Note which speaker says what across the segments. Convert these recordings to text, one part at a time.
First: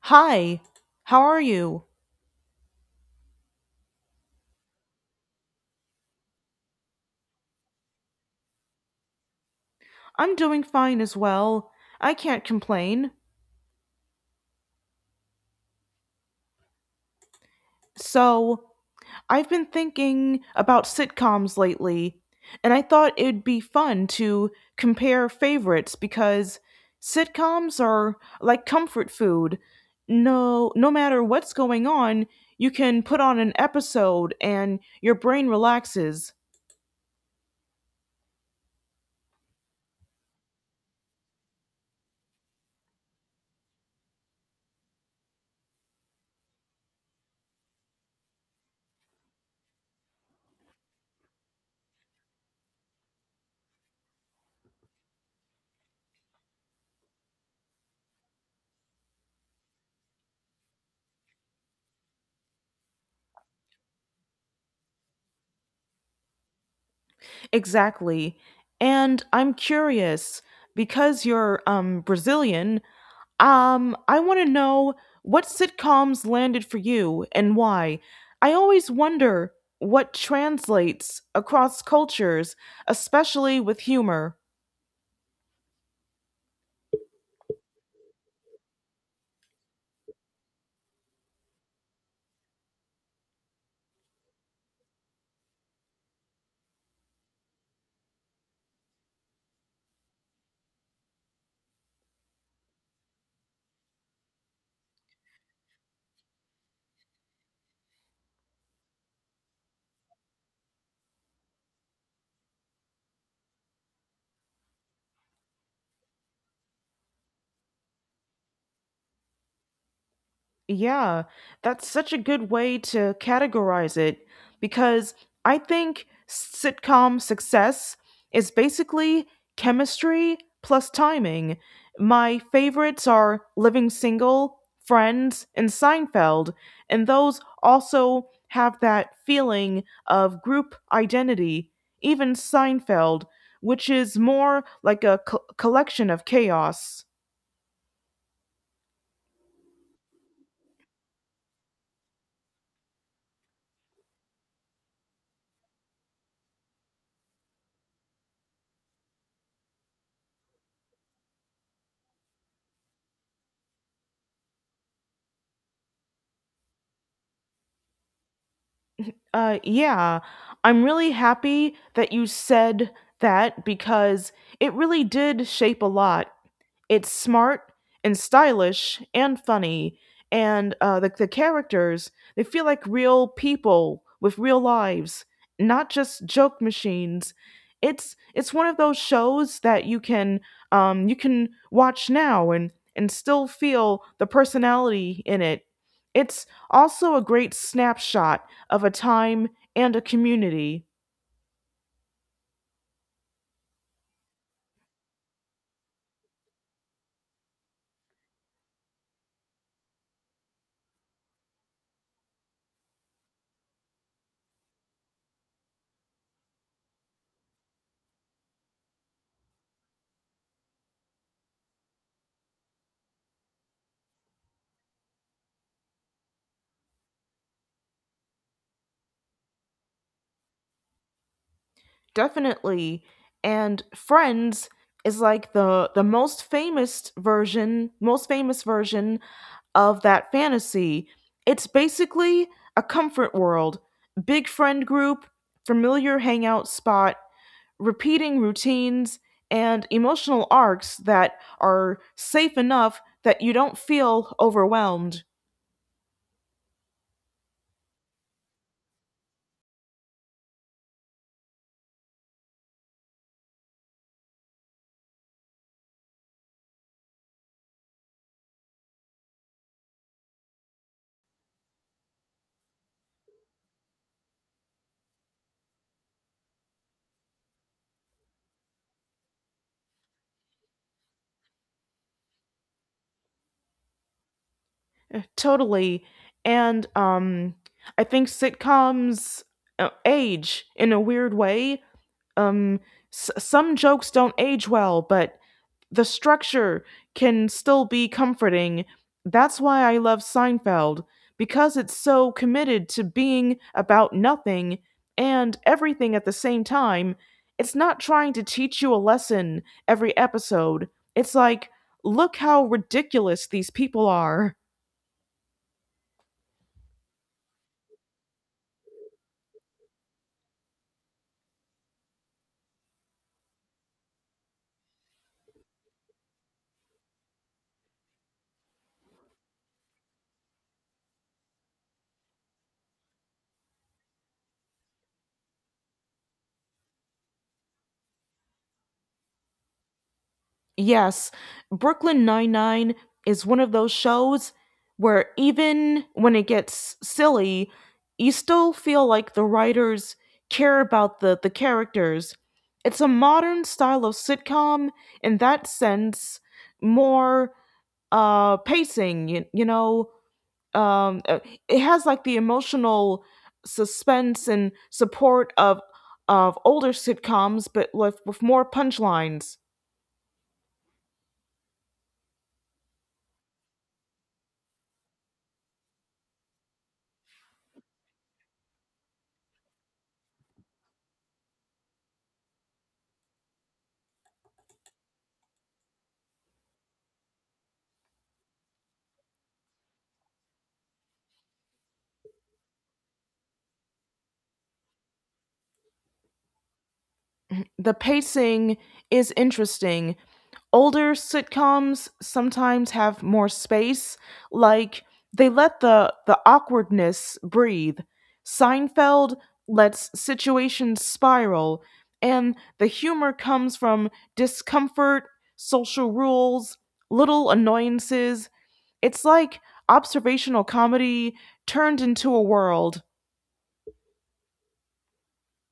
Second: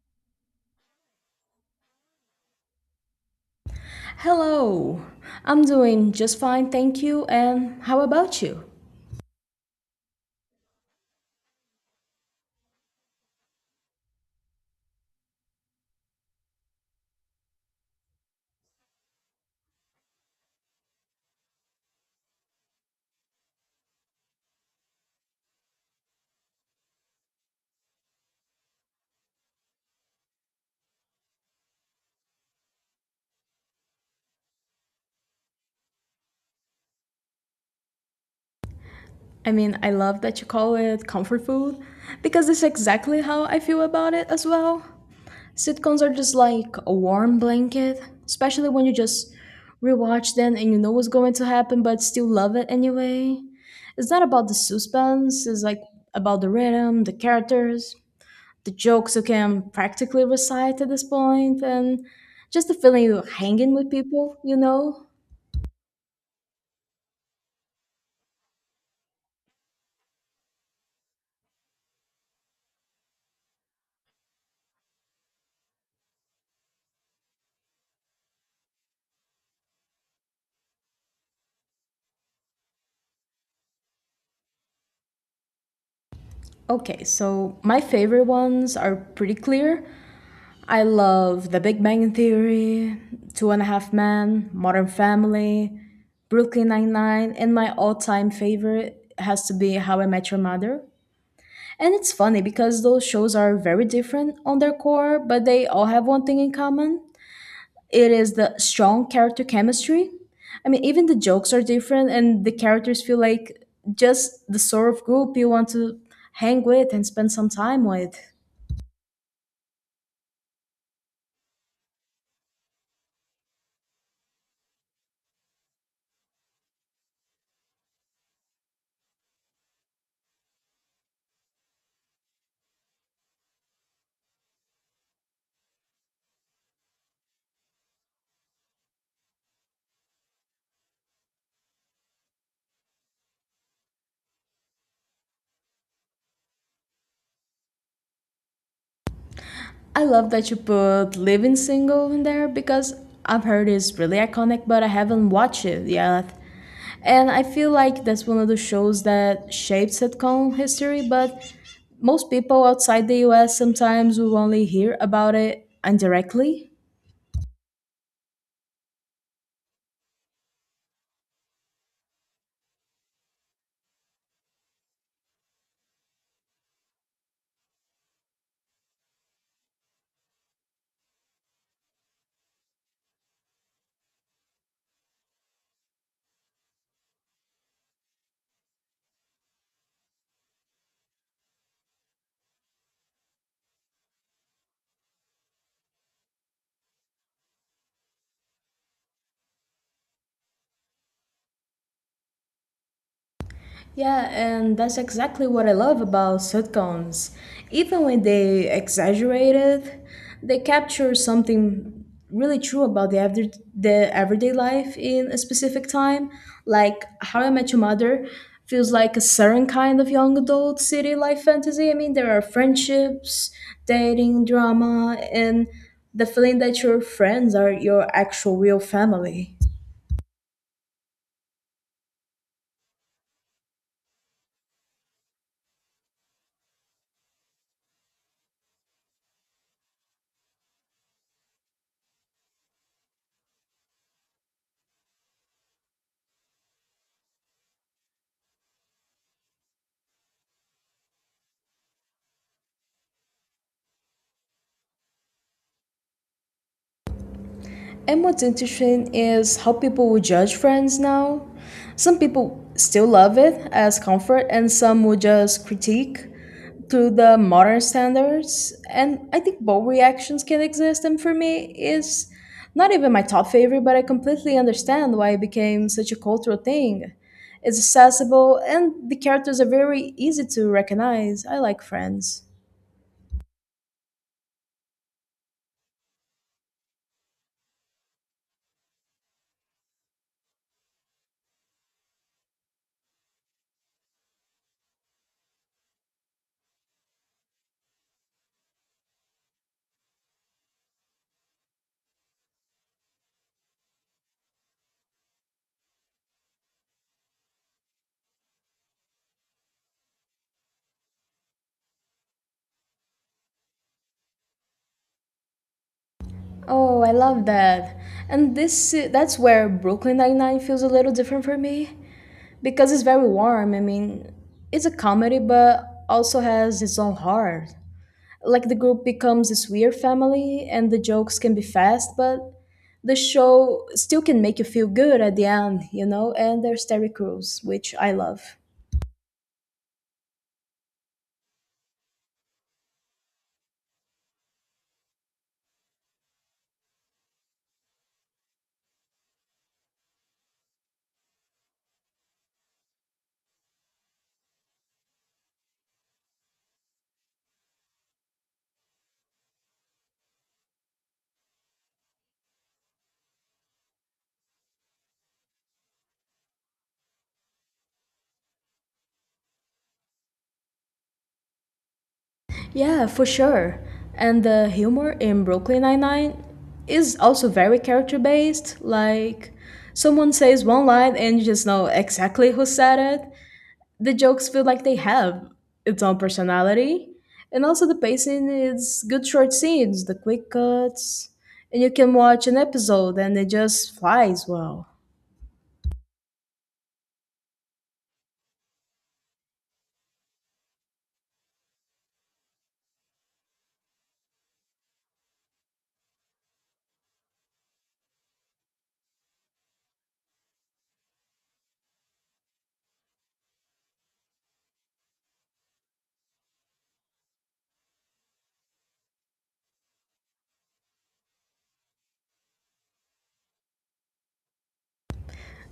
Speaker 1: Hi, how are you?
Speaker 2: Hello, I'm doing just fine, thank you. And how about you?
Speaker 1: I'm doing fine as well. I can't complain. So, I've been thinking about sitcoms lately, and I thought it'd be fun to compare favorites because sitcoms are like comfort food. No, no matter what's going on, you can put on an episode and your brain relaxes.
Speaker 2: I mean, I love that you call it comfort food because it's exactly how I feel about it as well. Sitcoms are just like a warm blanket, especially when you just rewatch them and you know what's going to happen but still love it anyway. It's not about the suspense, it's like about the rhythm, the characters, the jokes you can practically recite at this point, and just the feeling you're hanging with people, you know?
Speaker 1: Exactly. And I'm curious because you're Brazilian. I want to know what sitcoms landed for you and why. I always wonder what translates across cultures, especially with humor.
Speaker 2: Okay, so my favorite ones are pretty clear. I love The Big Bang Theory, Two and a Half Men, Modern Family, Brooklyn Nine-Nine, and my all-time favorite has to be How I Met Your Mother. And it's funny because those shows are very different on their core, but they all have one thing in common, it is the strong character chemistry. I mean, even the jokes are different, and the characters feel like just the sort of group you want to hang with and spend some time with.
Speaker 1: Yeah, that's such a good way to categorize it because I think sitcom success is basically chemistry plus timing. My favorites are Living Single, Friends, and Seinfeld, and those also have that feeling of group identity, even Seinfeld, which is more like a collection of chaos.
Speaker 2: I love that you put Living Single in there because I've heard it's really iconic, but I haven't watched it yet. And I feel like that's one of the shows that shaped sitcom history, but most people outside the US sometimes will only hear about it indirectly.
Speaker 1: Yeah. I'm really happy that you said that because it really did shape a lot. It's smart and stylish and funny, and the characters they feel like real people with real lives, not just joke machines. It's one of those shows that you can watch now and still feel the personality in it. It's also a great snapshot of a time and a community.
Speaker 2: Yeah, and that's exactly what I love about sitcoms. Even when they exaggerate it, they capture something really true about the everyday life in a specific time. Like How I Met Your Mother feels like a certain kind of young adult city life fantasy. I mean, there are friendships, dating, drama, and the feeling that your friends are your actual real family.
Speaker 1: Definitely. And Friends is like the most famous version of that fantasy. It's basically a comfort world. Big friend group, familiar hangout spot, repeating routines and emotional arcs that are safe enough that you don't feel overwhelmed.
Speaker 2: And what's interesting is how people will judge friends now. Some people still love it as comfort, and some will just critique through the modern standards. And I think both reactions can exist. And for me, it's not even my top favorite, but I completely understand why it became such a cultural thing. It's accessible, and the characters are very easy to recognize. I like friends.
Speaker 1: Totally. And I think sitcoms age in a weird way. um some jokes don't age well, but the structure can still be comforting. That's why I love Seinfeld, because it's so committed to being about nothing and everything at the same time. It's not trying to teach you a lesson every episode. It's like, look how ridiculous these people are.
Speaker 2: Oh, I love that. And this that's where Brooklyn Nine-Nine feels a little different for me because it's very warm. I mean, it's a comedy but also has its own heart. Like the group becomes this weird family and the jokes can be fast, but the show still can make you feel good at the end, you know, and there's Terry Crews, which I love.
Speaker 1: Yes, Brooklyn Nine-Nine is one of those shows where even when it gets silly, you still feel like the writers care about the characters. It's a modern style of sitcom in that sense, more pacing, you know. Um, uh, it has like the emotional suspense and support of older sitcoms, but with more punchlines.
Speaker 2: Yeah, for sure. And the humor in Brooklyn Nine-Nine is also very character-based. Like, someone says one line and you just know exactly who said it. The jokes feel like they have its own personality. And also the pacing is good short scenes, the quick cuts. And you can watch an episode and it just flies well.
Speaker 1: The pacing is interesting. Older sitcoms sometimes have more space, like they let the awkwardness breathe. Seinfeld lets situations spiral, and the humor comes from discomfort, social rules, little annoyances. It's like observational comedy turned into a world.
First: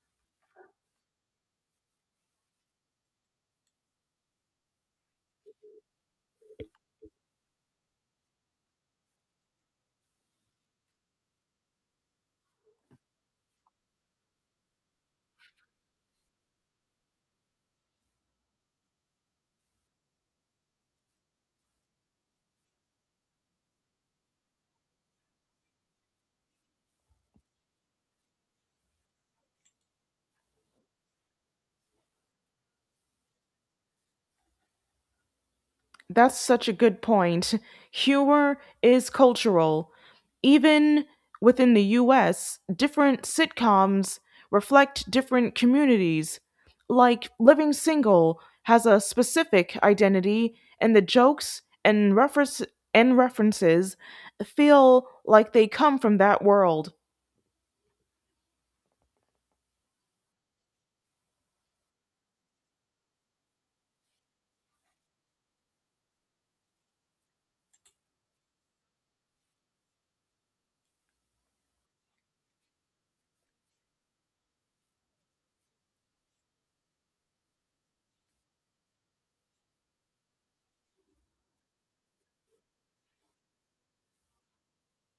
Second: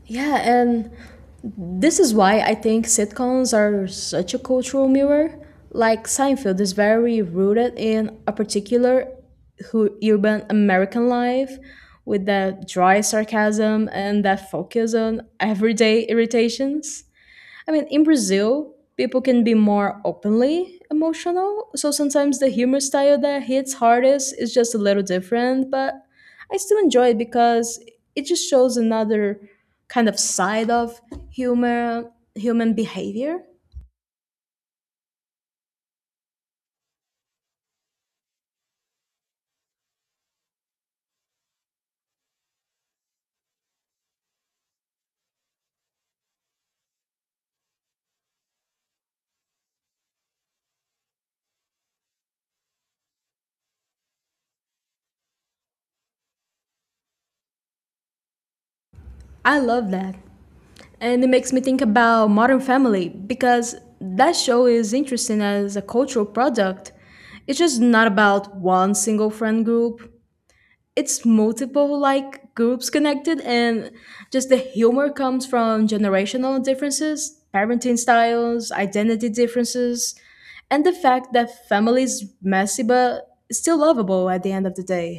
Speaker 2: Yeah, and this is why I think sitcoms are such a cultural mirror. Like Seinfeld is very rooted in a particular urban American life with that dry sarcasm and that focus on everyday irritations. I mean, in Brazil, people can be more openly emotional. So sometimes the humor style that hits hardest is just a little different, but I still enjoy it because it just shows another kind of side of humor, human behavior.
Speaker 1: That's such a good point. Humor is cultural. Even within the US, different sitcoms reflect different communities. Like Living Single has a specific identity, and the jokes and references feel like they come from that world.
Speaker 2: I love that. And it makes me think about Modern Family because that show is interesting as a cultural product. It's just not about one single friend group. It's multiple like groups connected, and just the humor comes from generational differences, parenting styles, identity differences, and the fact that family is messy but still lovable at the end of the day.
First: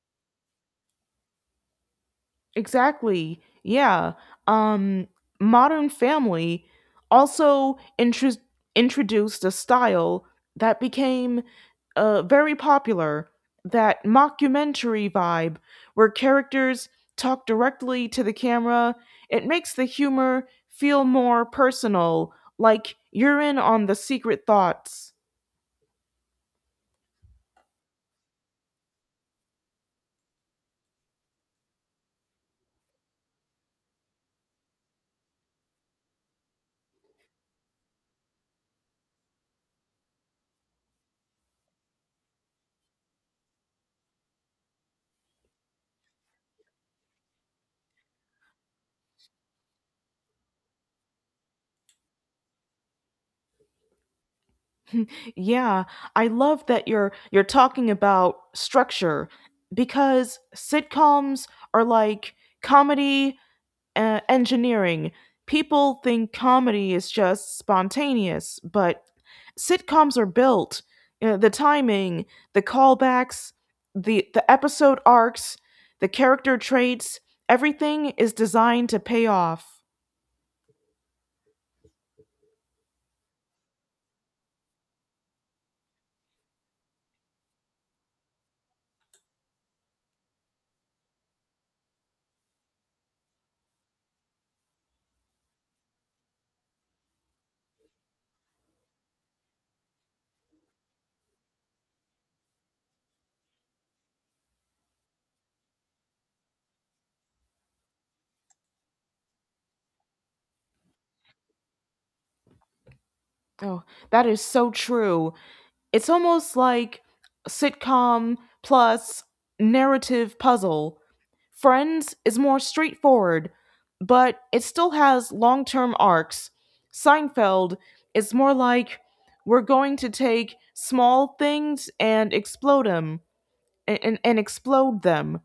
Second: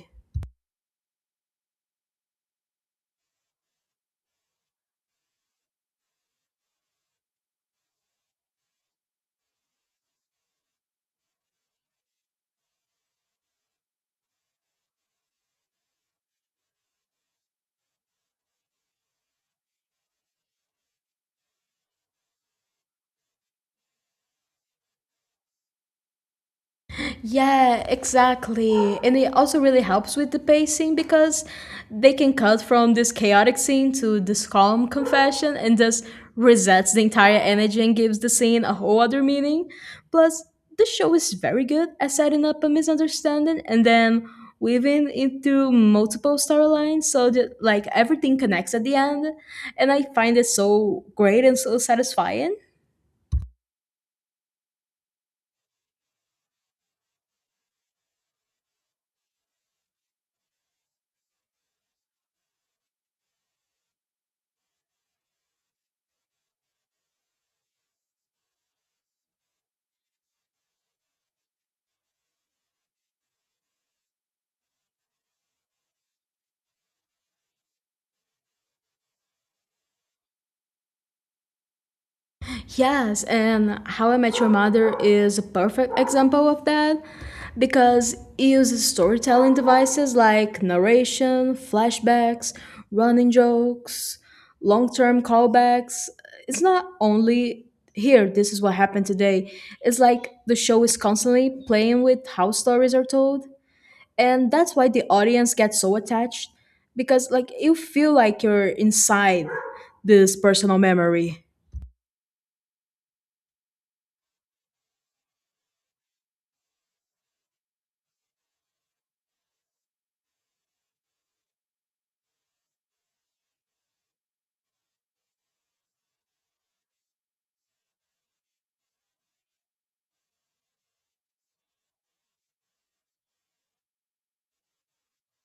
Speaker 1: Exactly. Yeah. Um Modern Family also introduced a style that became very popular, that mockumentary vibe where characters talk directly to the camera. It makes the humor feel more personal, like you're in on the secret thoughts.
Speaker 2: Yeah, exactly. And it also really helps with the pacing because they can cut from this chaotic scene to this calm confession and just resets the entire energy and gives the scene a whole other meaning. Plus, the show is very good at setting up a misunderstanding and then weaving into multiple storylines so that like everything connects at the end. And I find it so great and so satisfying.
Speaker 1: Yeah, I love that you're talking about structure because sitcoms are like comedy engineering. People think comedy is just spontaneous, but sitcoms are built. The timing, the callbacks, the episode arcs, the character traits, everything is designed to pay off.
Speaker 2: Yes, and How I Met Your Mother is a perfect example of that because it uses storytelling devices like narration, flashbacks, running jokes, long term callbacks. It's not only here, this is what happened today. It's like the show is constantly playing with how stories are told. And that's why the audience gets so attached because, like, you feel like you're inside this personal memory.
Speaker 1: Oh, that is so true. It's almost like a sitcom plus narrative puzzle. Friends is more straightforward, but it still has long term arcs. Seinfeld is more like, we're going to take small things and explode them and explode them.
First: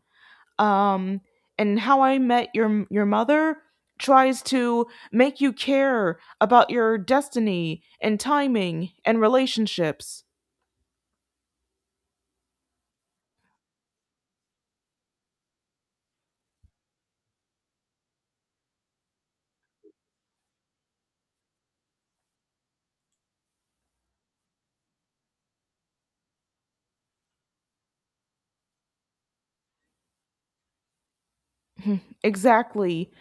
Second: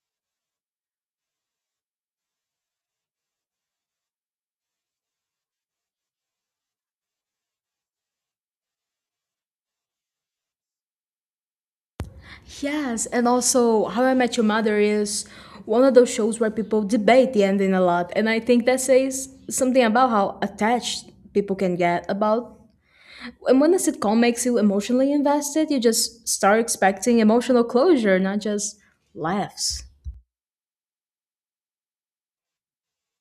Speaker 1: Um, and How I Met Your Mother tries to make you care about your destiny and timing and relationships.
Speaker 2: Yes, and also How I Met Your Mother is one of those shows where people debate the ending a lot, and I think that says something about how attached people can get about. And when a sitcom makes you emotionally invested, you just start expecting emotional closure, not just laughs.
Speaker 1: Exactly.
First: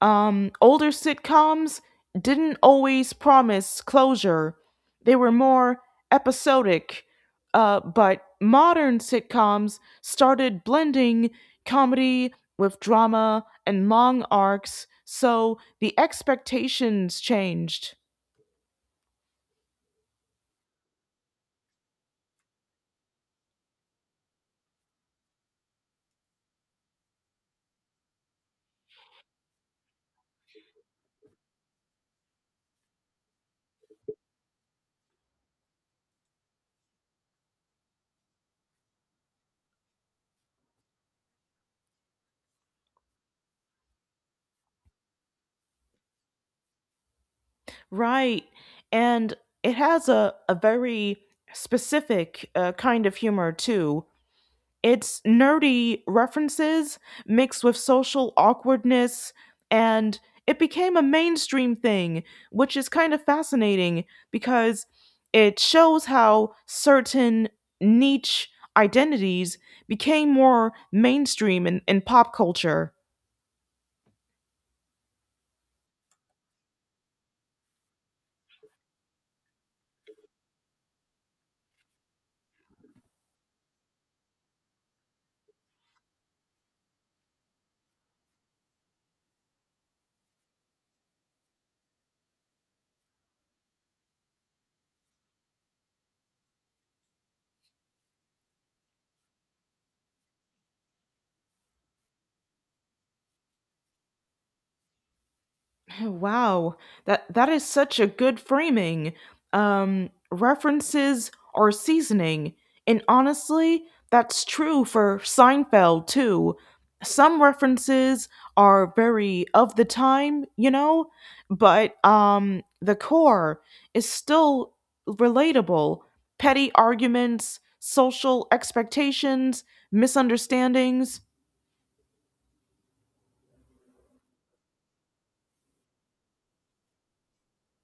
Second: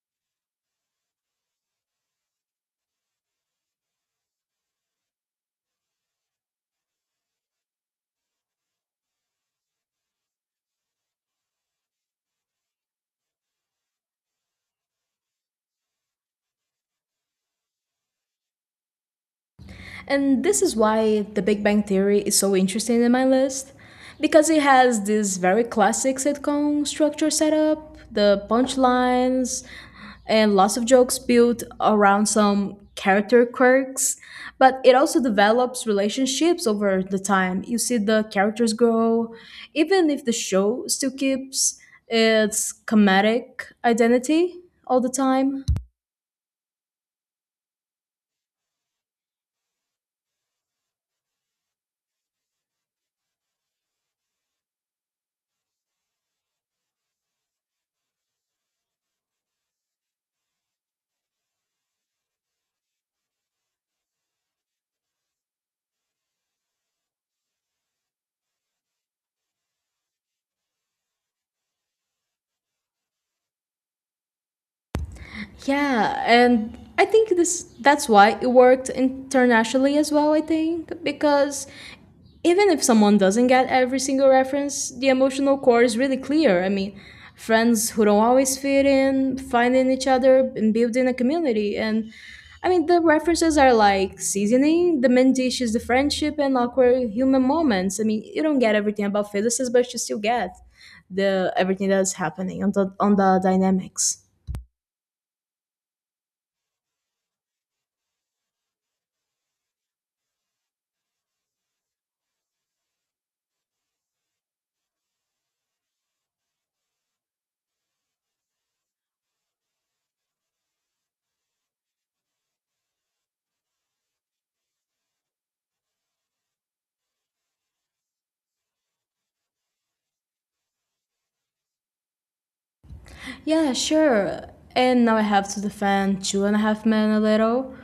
Speaker 1: Older sitcoms didn't always promise closure. They were more episodic. But modern sitcoms started blending comedy with drama and long arcs, so the expectations changed.
Speaker 2: And this is why The Big Bang Theory is so interesting in my list, because it has this very classic sitcom structure set up, the punchlines, and lots of jokes built around some character quirks, but it also develops relationships over the time. You see the characters grow even if the show still keeps its comedic identity all the time.
Speaker 1: Right. And it has a very specific kind of humor, too. It's nerdy references mixed with social awkwardness, and it became a mainstream thing, which is kind of fascinating because it shows how certain niche identities became more mainstream in, pop culture.
Speaker 2: Yeah, and I think this that's why it worked internationally as well. I think because even if someone doesn't get every single reference, the emotional core is really clear. I mean, friends who don't always fit in, finding each other and building a community. And I mean, the references are like seasoning, the main dish is the friendship and awkward human moments. I mean, you don't get everything about Phyllis's, but you still get the everything that's happening on the dynamics.
Speaker 1: Wow, that is such a good framing. References are seasoning, and honestly, that's true for Seinfeld too. Some references are very of the time, you know, but the core is still relatable. Petty arguments, social expectations, misunderstandings.
Speaker 2: Yeah, sure. And now I have to defend Two and a Half Men a little,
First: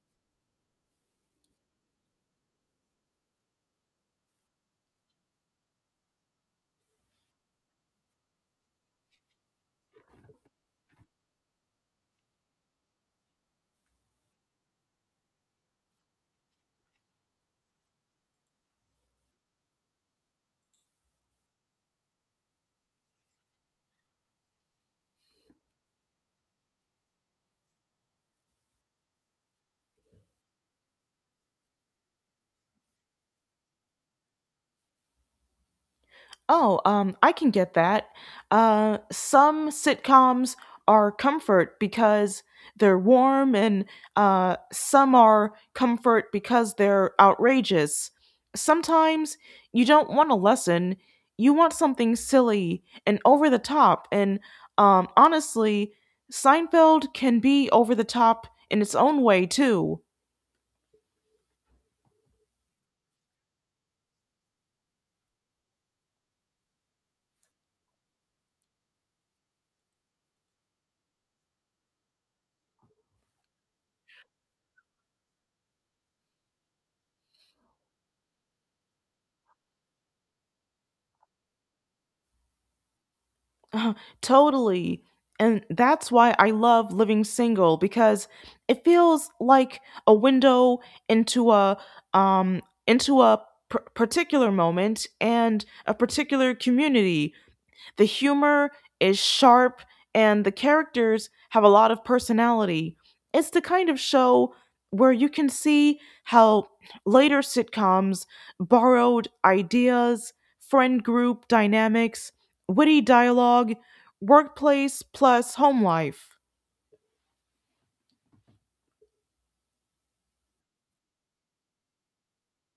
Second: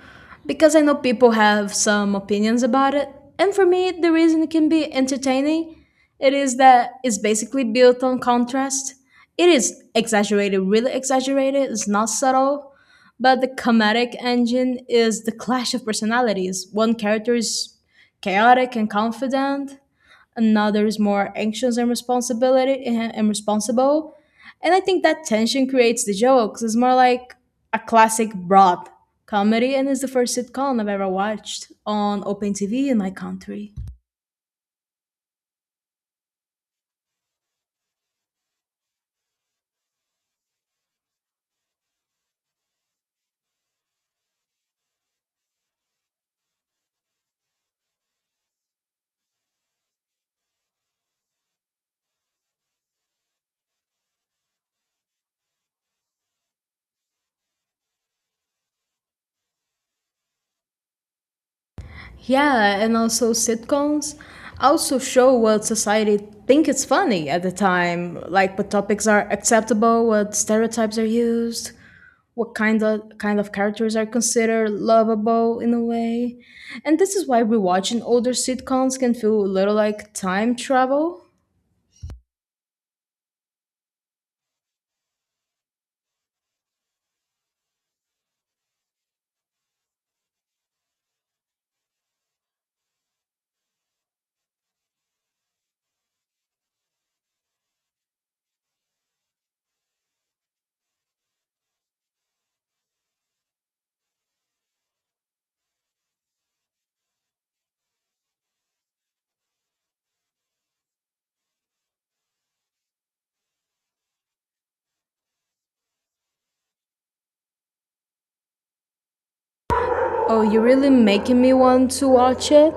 Speaker 2: because I know people have some opinions about it. And for me, the reason it can be entertaining, it is that it's basically built on contrast. It is exaggerated, really exaggerated. It's not subtle, but the comedic engine is the clash of personalities. One character is chaotic and confident, another is more anxious and responsibility and responsible. And I think that tension creates the jokes. It's more like a classic Broad comedy and it's the first sitcom I've ever watched on open TV in my country.
Speaker 1: Oh, I can get that. Some sitcoms are comfort because they're warm, and some are comfort because they're outrageous. Sometimes you don't want a lesson, you want something silly and over the top. And honestly, Seinfeld can be over the top in its own way, too.
Speaker 2: Yeah, and also sitcoms also show what society think it's funny at the time, like what topics are acceptable, what stereotypes are used. What kind of characters are considered lovable in a way. And this is why rewatching older sitcoms can feel a little like time travel.
Speaker 1: Totally. And that's why I love Living Single, because it feels like a window into a um into a particular moment and a particular community. The humor is sharp and the characters have a lot of personality. It's the kind of show where you can see how later sitcoms borrowed ideas, friend group dynamics, witty dialogue, workplace plus home life.
Speaker 2: Oh, you're really making me want to watch it.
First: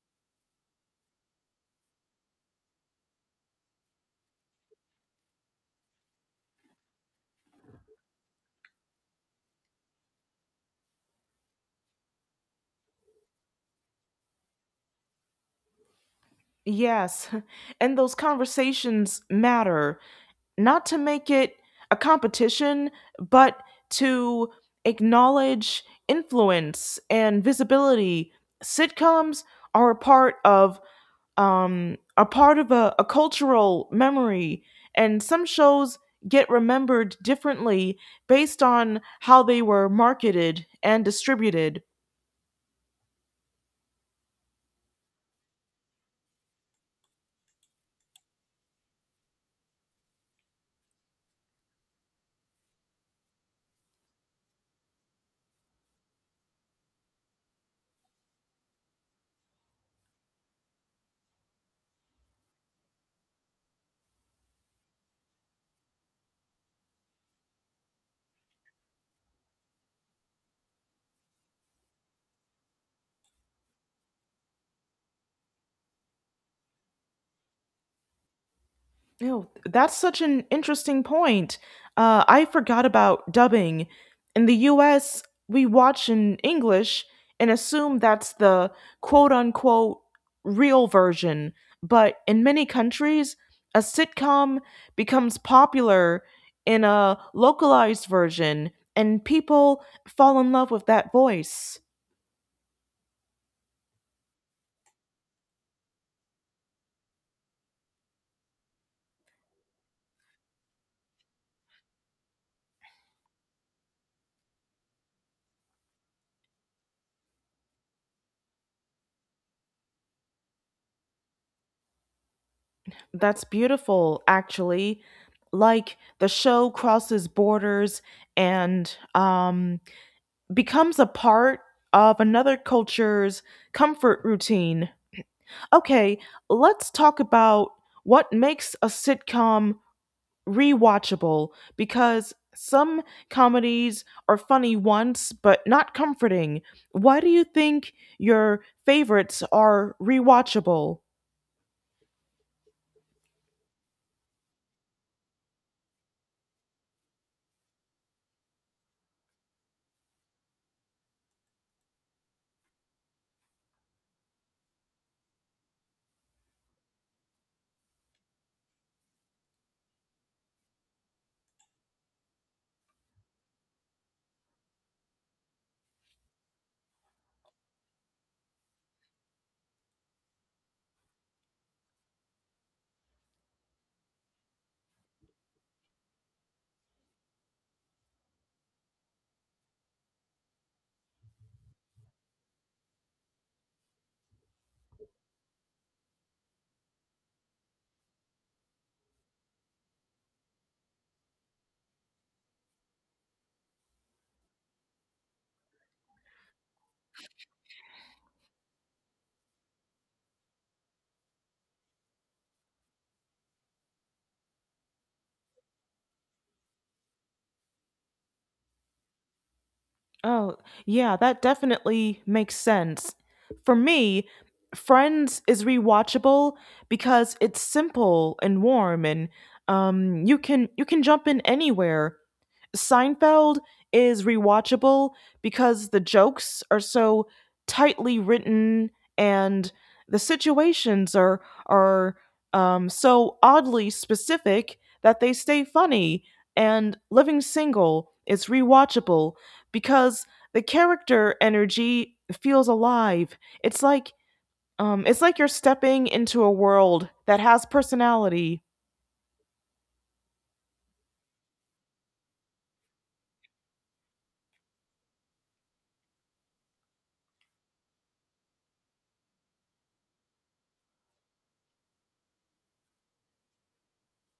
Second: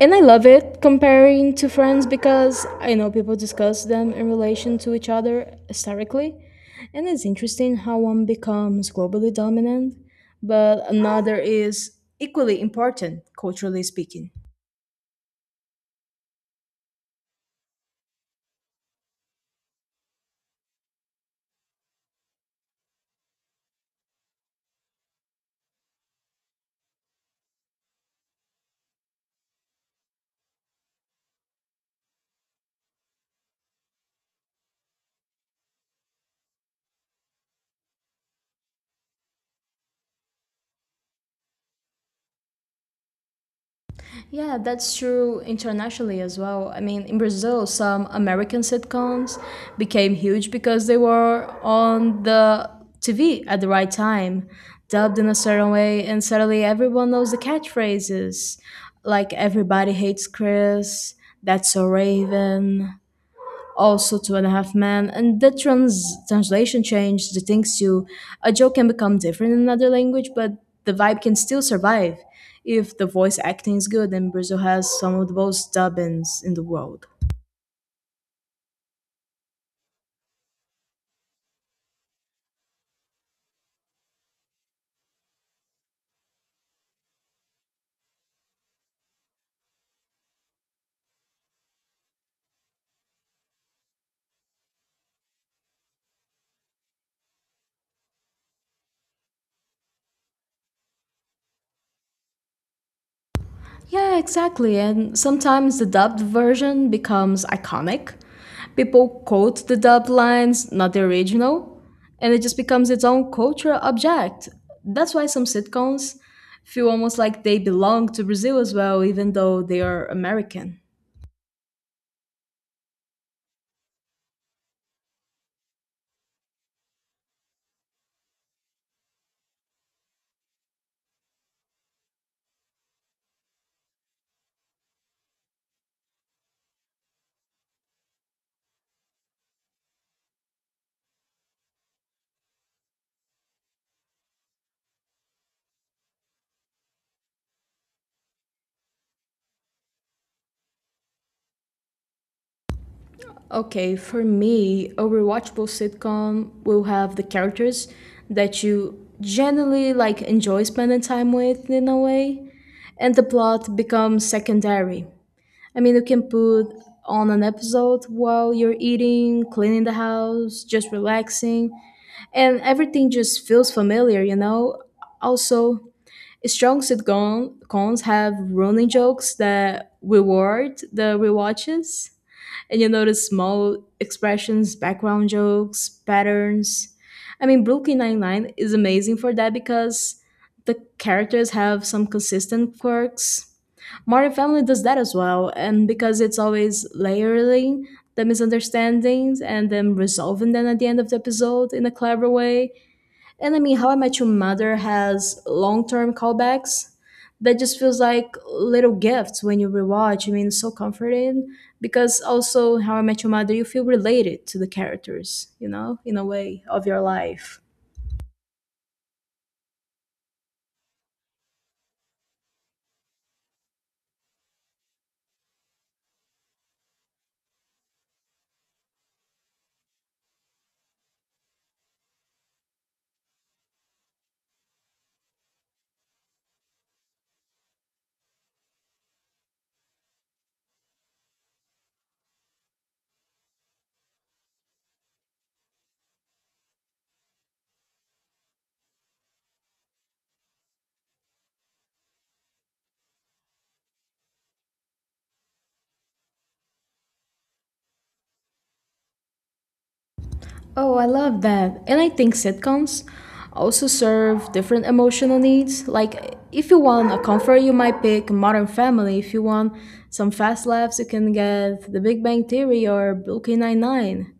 Speaker 2: And I love it comparing to Friends because I know people discuss them in relation to each other historically. And it's interesting how one becomes globally dominant, but another is equally important, culturally speaking.
Speaker 1: Yes, and those conversations matter. Not to make it a competition, but to acknowledge influence and visibility. Sitcoms are a part of a cultural memory, and some shows get remembered differently based on how they were marketed and distributed.
Speaker 2: Yeah, that's true internationally as well. I mean, in Brazil, some American sitcoms became huge because they were on the TV at the right time, dubbed in a certain way, and suddenly everyone knows the catchphrases like Everybody Hates Chris, That's So Raven, also Two and a Half Men, and the translation changed the things to a joke can become different in another language, but the vibe can still survive if the voice acting is good. And Brazil has some of the most dubbins in the world.
Speaker 1: No, that's such an interesting point. I forgot about dubbing. In the US, we watch in English and assume that's the quote unquote real version. But in many countries, a sitcom becomes popular in a localized version, and people fall in love with that voice.
Speaker 2: Yeah, exactly. And sometimes the dubbed version becomes iconic. People quote the dubbed lines, not the original, and it just becomes its own cultural object. That's why some sitcoms feel almost like they belong to Brazil as well, even though they are American.
Speaker 1: That's beautiful, actually. Like the show crosses borders and becomes a part of another culture's comfort routine. Okay, let's talk about what makes a sitcom rewatchable, because some comedies are funny once but not comforting. Why do you think your favorites are rewatchable?
Speaker 2: Okay, for me, a rewatchable sitcom will have the characters that you generally like enjoy spending time with in a way, and the plot becomes secondary. I mean, you can put on an episode while you're eating, cleaning the house, just relaxing, and everything just feels familiar, you know? Also, strong sitcoms have running jokes that reward the rewatches, and you notice small expressions, background jokes, patterns. I mean, Brooklyn Nine-Nine is amazing for that because the characters have some consistent quirks, Modern Family does that as well, and because it's always layering the misunderstandings and then resolving them at the end of the episode in a clever way. And I mean, How I Met Your Mother has long term callbacks that just feels like little gifts when you rewatch. I mean, it's so comforting because also in How I Met Your Mother, you feel related to the characters, you know, in a way of your life.
Speaker 1: Oh, yeah, that definitely makes sense. For me, Friends is rewatchable because it's simple and warm and you can jump in anywhere. Seinfeld is rewatchable because the jokes are so tightly written and the situations are are so oddly specific that they stay funny. And Living Single is rewatchable because the character energy feels alive. It's like it's like you're stepping into a world that has personality.
Speaker 2: Oh, I love that. And I think sitcoms also serve different emotional needs. Like, if you want a comfort, you might pick Modern Family. If you want some fast laughs, you can get The Big Bang Theory or Brooklyn Nine-Nine.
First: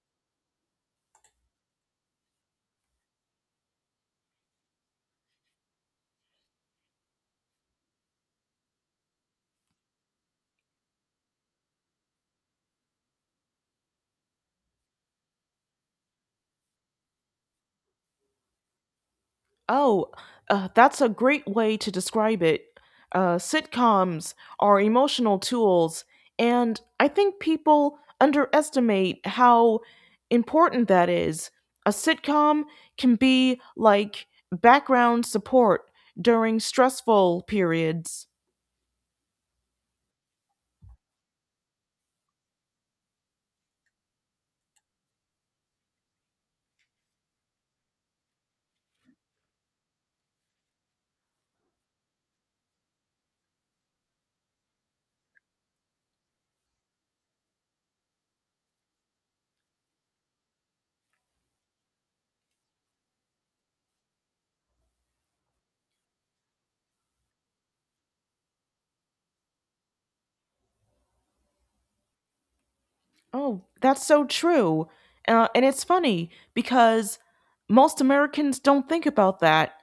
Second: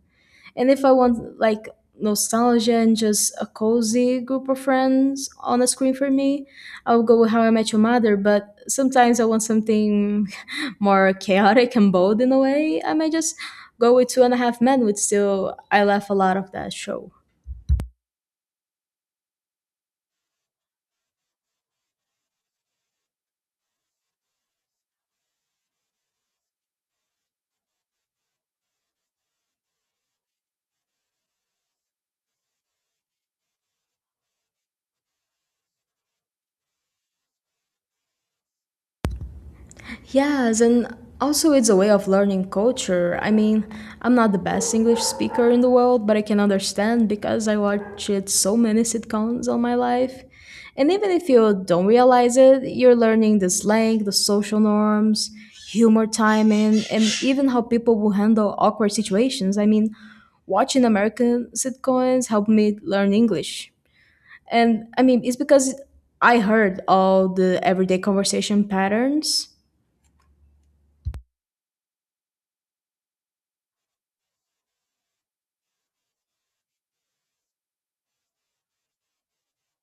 Speaker 2: And if I want like nostalgia and just a cozy group of friends on a screen for me, I'll go with How I Met Your Mother. But sometimes I want something more chaotic and bold in a way. I might just go with Two and a Half Men, which still I laugh a lot of that show.
Speaker 1: Oh, that's a great way to describe it. Sitcoms are emotional tools, and I think people underestimate how important that is. A sitcom can be like background support during stressful periods.
Speaker 2: Yes, and also it's a way of learning culture. I'm not the best English speaker in the world, but I can understand because I watched so many sitcoms all my life. And even if you don't realize it, you're learning the slang, the social norms, humor timing, and even how people will handle awkward situations. Watching American sitcoms helped me learn English. And I mean, it's because I heard all the everyday conversation patterns.
Speaker 1: Oh, that's so true. And it's funny because most Americans don't think about that.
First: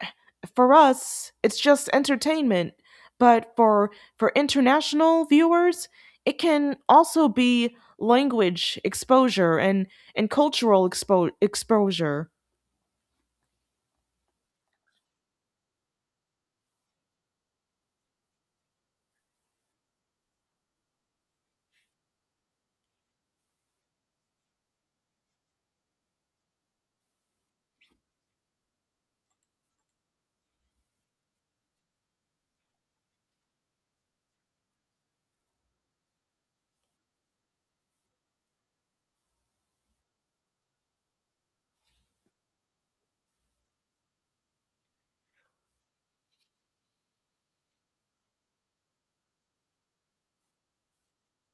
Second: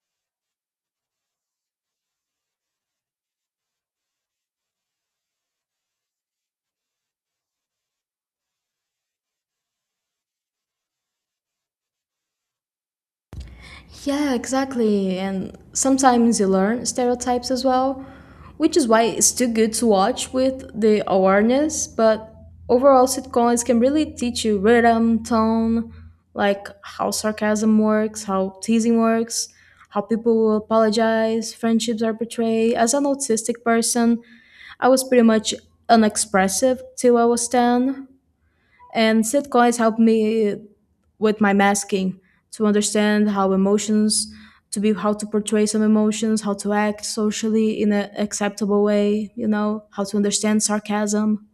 Speaker 1: For us, it's just entertainment, but for international viewers, it can also be language exposure and cultural exposure.
Speaker 2: Yeah, exactly. And sometimes you learn stereotypes as well, which is why it's too good to watch with the awareness. But overall, sitcoms can really teach you rhythm, tone, like how sarcasm works, how teasing works, how people will apologize, friendships are portrayed. As an autistic person, I was pretty much unexpressive till I was 10. And sitcoms help me with my masking to understand how to portray some emotions, how to act socially in an acceptable way, you know, how to understand sarcasm.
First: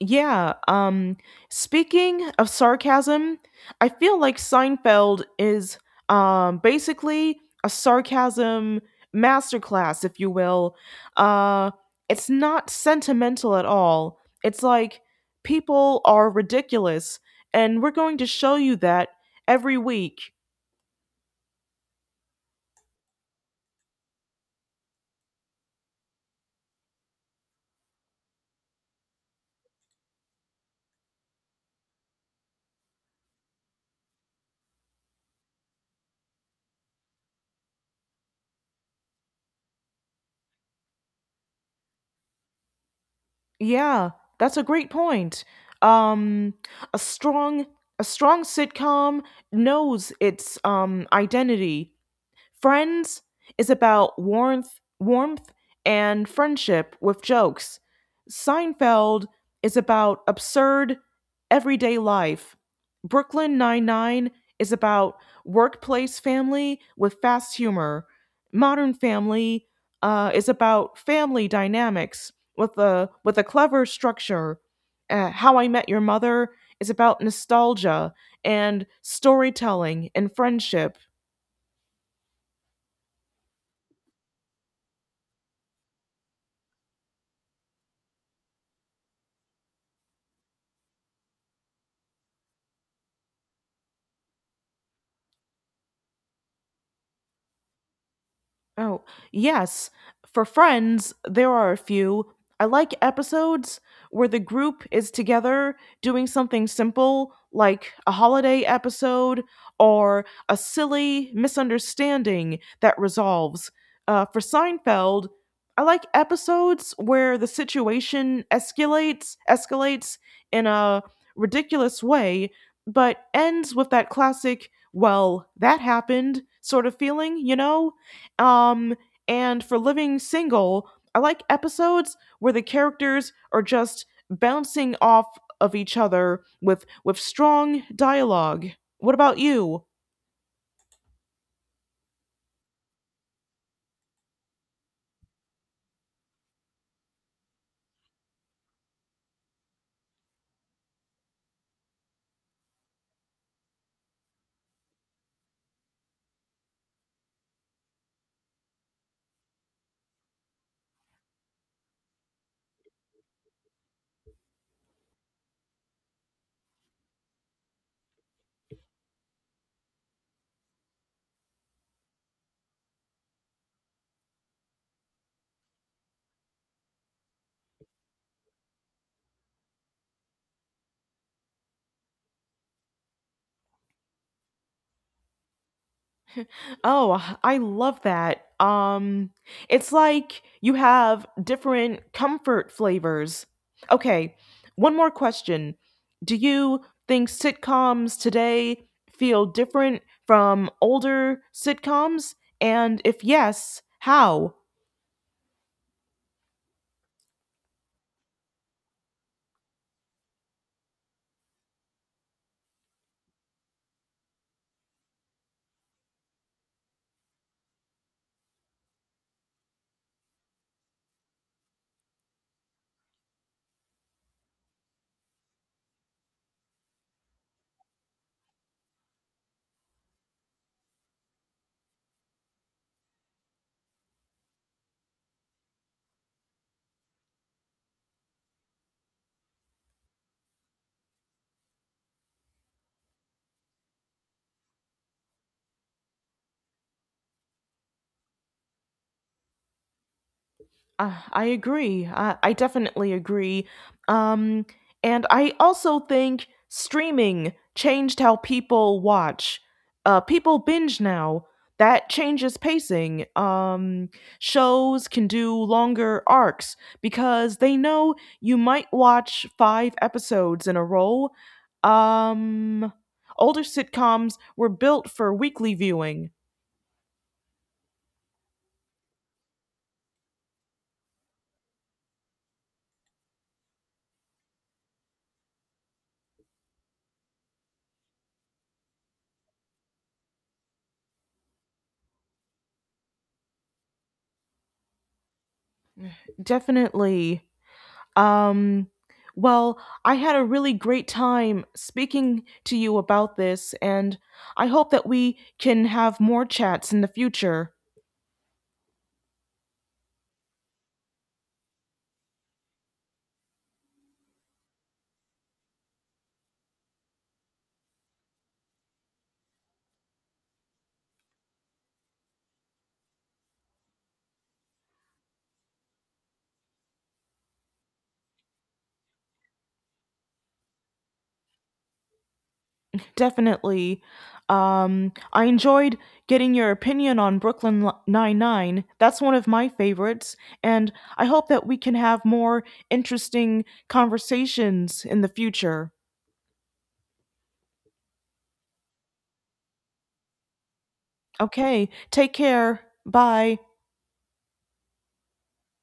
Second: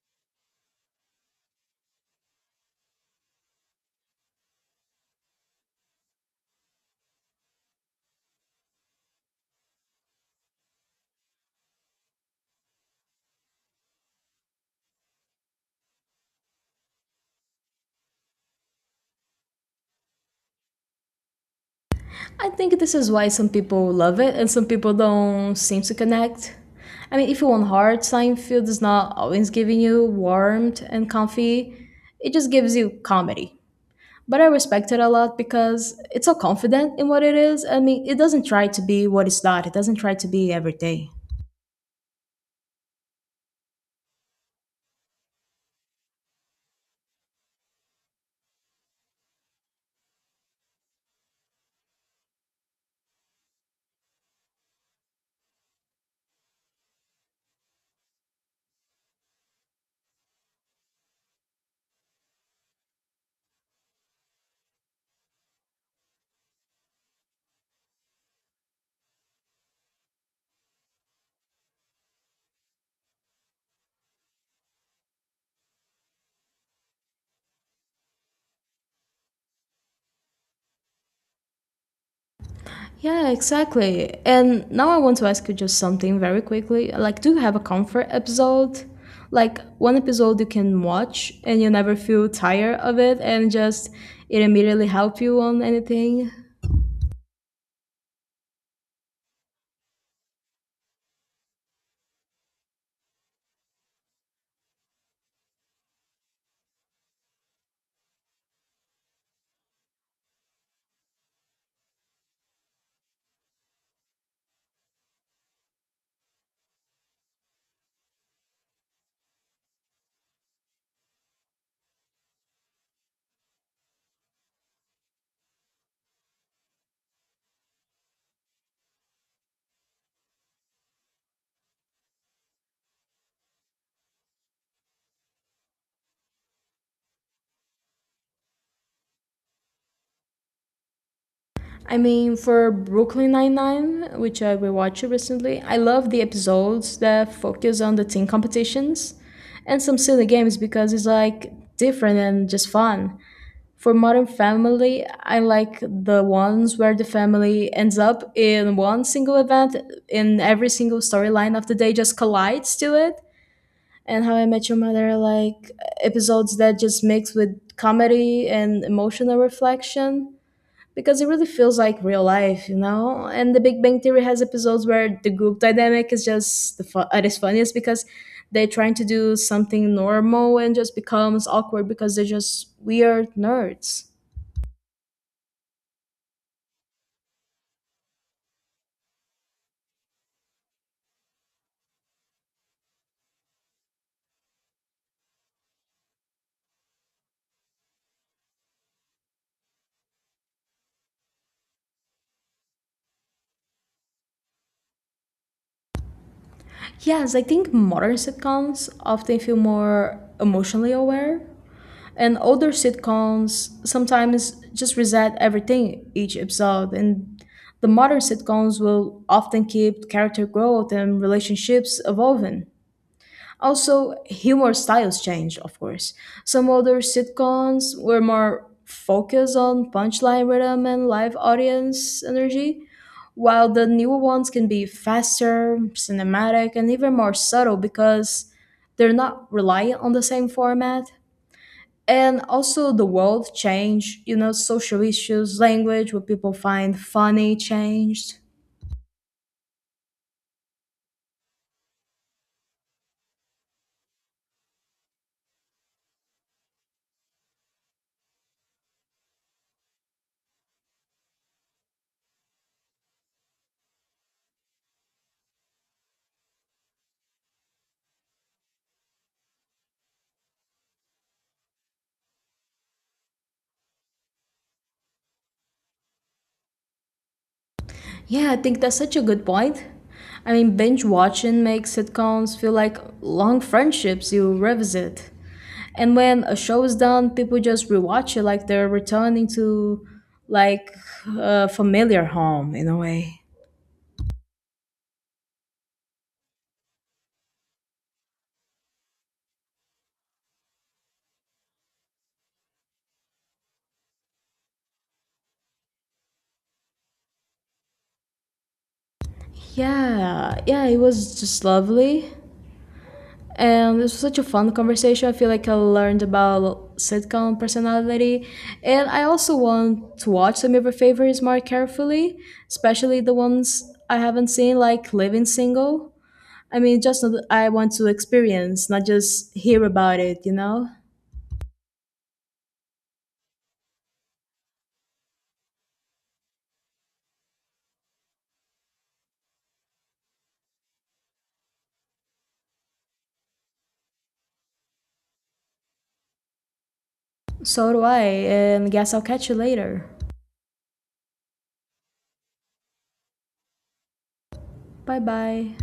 Speaker 1: Yeah, speaking of sarcasm, I feel like Seinfeld is basically a sarcasm masterclass, if you will. Uh it's not sentimental at all. It's like people are ridiculous and we're going to show you that every week.
Speaker 2: I think this is why some people love it and some people don't seem to connect. I mean, if you want hard, Seinfeld is not always giving you warmth and comfy. It just gives you comedy. But I respect it a lot because it's so confident in what it is. I mean, it doesn't try to be what it's not, it doesn't try to be every day.
Speaker 1: Yeah, that's a great point. Um a strong a strong sitcom knows its identity. Friends is about warmth and friendship with jokes. Seinfeld is about absurd everyday life. Brooklyn Nine-Nine is about workplace family with fast humor. Modern Family is about family dynamics with a clever structure. How I Met Your Mother is about nostalgia and storytelling and friendship.
Speaker 2: Yeah, exactly. And now I want to ask you just something very quickly. Like, do you have a comfort episode? Like, one episode you can watch and you never feel tired of it and just it immediately help you on anything?
Speaker 1: Oh, yes. For Friends, there are a few. I like episodes where the group is together doing something simple, like a holiday episode or a silly misunderstanding that resolves. For Seinfeld, I like episodes where the situation escalates in a ridiculous way, but ends with that classic, well, that happened sort of feeling, you know? Um, and for Living Single, I like episodes where the characters are just bouncing off of each other with strong dialogue. What about you?
Speaker 2: I mean, for Brooklyn Nine-Nine, which I rewatched recently, I love the episodes that focus on the teen competitions and some silly games because it's like different and just fun. For Modern Family, I like the ones where the family ends up in one single event, in every single storyline of the day just collides to it. And How I Met Your Mother, like episodes that just mix with comedy and emotional reflection because it really feels like real life, you know? And the Big Bang Theory has episodes where the group dynamic is just the it is funniest because they're trying to do something normal and just becomes awkward because they're just weird nerds.
Speaker 1: Oh, I love that. It's like you have different comfort flavors. Okay, one more question. Do you think sitcoms today feel different from older sitcoms? And if yes, how?
Speaker 2: Yes, I think modern sitcoms often feel more emotionally aware, and older sitcoms sometimes just reset everything each episode. And the modern sitcoms will often keep character growth and relationships evolving. Also, humor styles changed, of course. Some older sitcoms were more focused on punchline rhythm and live audience energy, while the newer ones can be faster, cinematic, and even more subtle because they're not reliant on the same format. And also, the world changed, you know, social issues, language, what people find funny changed.
Speaker 1: I agree. I definitely agree. Um, and I also think streaming changed how people watch. People binge now. That changes pacing. Shows can do longer arcs because they know you might watch five episodes in a row. Um, older sitcoms were built for weekly viewing.
Speaker 2: Yeah, I think that's such a good point. I mean, binge watching makes sitcoms feel like long friendships you revisit. And when a show is done, people just rewatch it they're returning to like a familiar home in a way.
Speaker 1: Definitely. Um, well, I had a really great time speaking to you about this, and I hope that we can have more chats in the future.
Speaker 2: Yeah, yeah, it was just lovely. And this was such a fun conversation. I feel like I learned about sitcom personality. And I also want to watch some of your favorites more carefully, especially the ones I haven't seen, like Living Single. I mean, just so I want to experience, not just hear about it, you know?
Speaker 1: Definitely. I enjoyed getting your opinion on Brooklyn Nine Nine. That's one of my favorites, and I hope that we can have more interesting conversations in the future.
Speaker 2: So do I. And guess I'll catch you later.
Speaker 1: Okay, take care. Bye.
Speaker 2: Bye bye.